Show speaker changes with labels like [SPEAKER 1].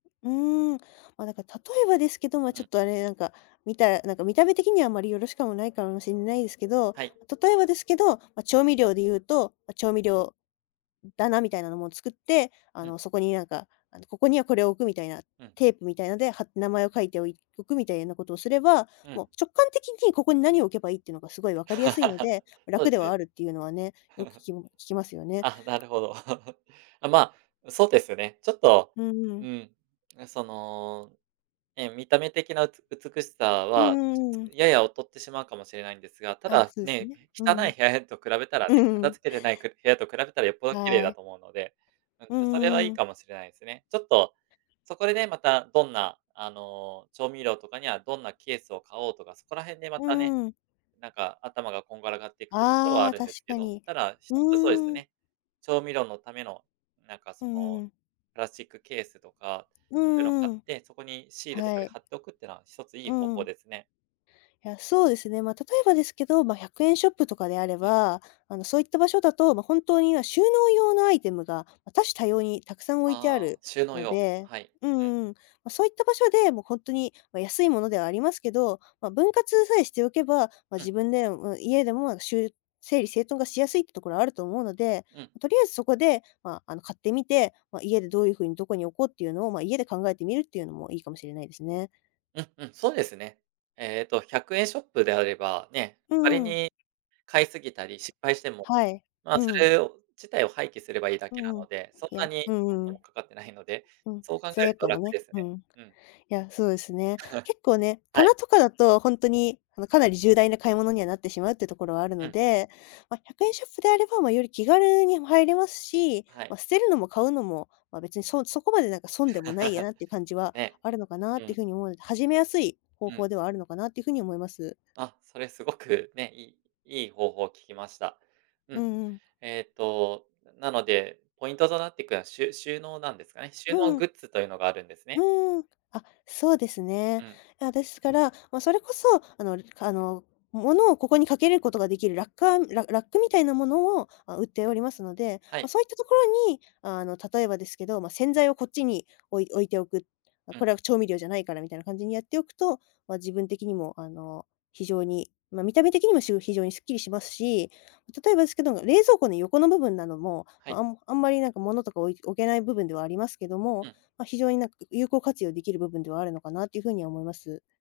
[SPEAKER 1] うーん、ま、なんか、例えばですけど、ま、
[SPEAKER 2] う
[SPEAKER 1] ちょ
[SPEAKER 2] ん。
[SPEAKER 1] っとあれ、なんか見たなんか見た目的にはあんまりよろしくないかもしんないですけど、
[SPEAKER 2] はい。
[SPEAKER 1] ま、例えばですけど、ま、調味料で言うとま、調味料だなみたいなのも作って、あ
[SPEAKER 2] うん。
[SPEAKER 1] のそこになんか、あの、ここにはこれを置くみたいな、
[SPEAKER 2] うん。
[SPEAKER 1] テープみたいのでは名前を書いておいおくみたいなことをすれば、
[SPEAKER 2] うん。
[SPEAKER 1] もう直感的にここに何を置けばいいってのが凄い分かりやすいの で、
[SPEAKER 2] そうっ
[SPEAKER 1] 楽
[SPEAKER 2] す
[SPEAKER 1] では
[SPEAKER 2] ね。
[SPEAKER 1] あるっていうのはね、よく聞 き聞きますよね。
[SPEAKER 2] あ、なるほど。ああまあ、そうですよね、ちょっと、
[SPEAKER 1] うん。
[SPEAKER 2] うん、あ、その、ええ見た目的なうつ美しさ
[SPEAKER 1] うん
[SPEAKER 2] は、
[SPEAKER 1] う
[SPEAKER 2] ちょ
[SPEAKER 1] んうん。
[SPEAKER 2] やや劣ってしまうかもしれないんですが、た
[SPEAKER 1] あ、
[SPEAKER 2] だ、
[SPEAKER 1] そうです
[SPEAKER 2] ね、
[SPEAKER 1] ね、う
[SPEAKER 2] 汚い
[SPEAKER 1] ん。
[SPEAKER 2] 部屋と比べたらね、
[SPEAKER 1] う
[SPEAKER 2] 片
[SPEAKER 1] ん。
[SPEAKER 2] 付けてないく部屋と比べたらよっぽど綺麗
[SPEAKER 1] は
[SPEAKER 2] だ
[SPEAKER 1] い。
[SPEAKER 2] と思うので、うん
[SPEAKER 1] う
[SPEAKER 2] と、それはいい
[SPEAKER 1] ん。
[SPEAKER 2] かもしれないすね。ちょっと、そこでね、またどんなあの調味料とかにはどんなケースを買おうとか、そこら辺でま
[SPEAKER 1] う
[SPEAKER 2] たね、
[SPEAKER 1] ん。
[SPEAKER 2] なんか頭がこんがらがっていくってところは
[SPEAKER 1] あ
[SPEAKER 2] あ
[SPEAKER 1] あ、
[SPEAKER 2] るん
[SPEAKER 1] 確
[SPEAKER 2] ですけ
[SPEAKER 1] か
[SPEAKER 2] ど、
[SPEAKER 1] に。
[SPEAKER 2] ただ、1つそうです
[SPEAKER 1] うん。
[SPEAKER 2] ね、調味料のための、なんか
[SPEAKER 1] う
[SPEAKER 2] そ
[SPEAKER 1] んう
[SPEAKER 2] の
[SPEAKER 1] んうん。
[SPEAKER 2] プラスチックケースとか、
[SPEAKER 1] う
[SPEAKER 2] そういうの買
[SPEAKER 1] ー
[SPEAKER 2] っ
[SPEAKER 1] ん。
[SPEAKER 2] て、そこにシールとか
[SPEAKER 1] は
[SPEAKER 2] で
[SPEAKER 1] い。
[SPEAKER 2] 貼っておくっていうのは1ついい
[SPEAKER 1] う
[SPEAKER 2] 方法
[SPEAKER 1] ん。
[SPEAKER 2] ですね。
[SPEAKER 1] や、そうですね、まあ、例えばですけど、ま、100円ショップとかであれ
[SPEAKER 2] うん。
[SPEAKER 1] ば、あの、そういった場所だと、ま、本当に今、収納用のアイテムが、ま、多種多様にたくさん置いてあ
[SPEAKER 2] ああ、
[SPEAKER 1] る
[SPEAKER 2] 収納
[SPEAKER 1] の
[SPEAKER 2] 用、
[SPEAKER 1] で、
[SPEAKER 2] はい、
[SPEAKER 1] うんう
[SPEAKER 2] うん。
[SPEAKER 1] んうん。ま、そういった場所で、もうほんとに、ま、安いものではありますけど、ま、分割さえしておけば、ま、
[SPEAKER 2] うん。
[SPEAKER 1] 自分で、ま、家でもしゅう整理整頓がしやすいってところあると思うので、
[SPEAKER 2] うん。
[SPEAKER 1] とりあえずそこで、まあ、あの、買ってみて、ま、家でどういうふうにどこに置こうっていうのを、まあ、家で考えてみるっていうのもいいかもしれないですね。
[SPEAKER 2] うんうん、そうですね。えっと、100円ショップであれば、ね、
[SPEAKER 1] う
[SPEAKER 2] 仮
[SPEAKER 1] ん。
[SPEAKER 2] に買いすぎたり、失敗しても、
[SPEAKER 1] はい、
[SPEAKER 2] まあ
[SPEAKER 1] う
[SPEAKER 2] そ
[SPEAKER 1] ん。
[SPEAKER 2] れを、自体を廃棄すればいいだけな
[SPEAKER 1] うん、
[SPEAKER 2] の
[SPEAKER 1] い
[SPEAKER 2] で、そんな
[SPEAKER 1] や、
[SPEAKER 2] に
[SPEAKER 1] うんう
[SPEAKER 2] [unintelligible]
[SPEAKER 1] ん。
[SPEAKER 2] かかってないので、
[SPEAKER 1] うん、
[SPEAKER 2] そう考え
[SPEAKER 1] 罪
[SPEAKER 2] る
[SPEAKER 1] 悪
[SPEAKER 2] と
[SPEAKER 1] 感も
[SPEAKER 2] 楽で
[SPEAKER 1] ね、
[SPEAKER 2] すね。
[SPEAKER 1] うん。い
[SPEAKER 2] うん。
[SPEAKER 1] や、そうですね。結構ね、
[SPEAKER 2] はい。
[SPEAKER 1] 棚とかだと、ほんとに、あの、かなり重大な買い物にはなってしまうっていうところはある
[SPEAKER 2] う
[SPEAKER 1] の
[SPEAKER 2] ん。
[SPEAKER 1] で、ま、100円ショップであれば、ま、より気軽に入れますし、
[SPEAKER 2] はい。
[SPEAKER 1] ま、捨てるのも買うのも、ま、別にそそこまでなんか損でもないや なっていう感じは
[SPEAKER 2] ね、
[SPEAKER 1] あるのかなっ
[SPEAKER 2] う
[SPEAKER 1] ていう
[SPEAKER 2] ん。
[SPEAKER 1] ふうに思うので、始めやすい方
[SPEAKER 2] うん。
[SPEAKER 1] 法ではあるのかなっていうふうに思います。
[SPEAKER 2] あ、それすごくね、いいいい方法を聞きました。う
[SPEAKER 1] う
[SPEAKER 2] ん。
[SPEAKER 1] んうん。
[SPEAKER 2] えっと、なので、ポイントとなってくのは、しゅ収納なんですかね、収
[SPEAKER 1] う
[SPEAKER 2] 納
[SPEAKER 1] ん。
[SPEAKER 2] グッズというのがあるんですね。
[SPEAKER 1] うーん。あ、そうです
[SPEAKER 2] う
[SPEAKER 1] ね。
[SPEAKER 2] ん。
[SPEAKER 1] や、ですから、ま、それこそ、あのあの物をここに掛けることができるラッカーララックみたいなものを、あ、売っておりますので、
[SPEAKER 2] は
[SPEAKER 1] ま、
[SPEAKER 2] い。
[SPEAKER 1] そういったところに、あの例えばですけど、ま、洗剤をこっちに置い置いておく。あ、
[SPEAKER 2] うん。
[SPEAKER 1] これは調味料じゃないから、みたいな感じにやっておくと、まあ、自分的にもあの、非常に、まあ見た目的にもしゅう非常にすっきりしますし、ま、例えばですけど、冷蔵庫の横の部分なども、
[SPEAKER 2] はい。
[SPEAKER 1] あんあんまりなんか物とか置い置けない部分ではありますけど
[SPEAKER 2] う
[SPEAKER 1] も、
[SPEAKER 2] ん。
[SPEAKER 1] ま、非常になんか、有効活用できる部分ではあるのかなっていうふうに思います。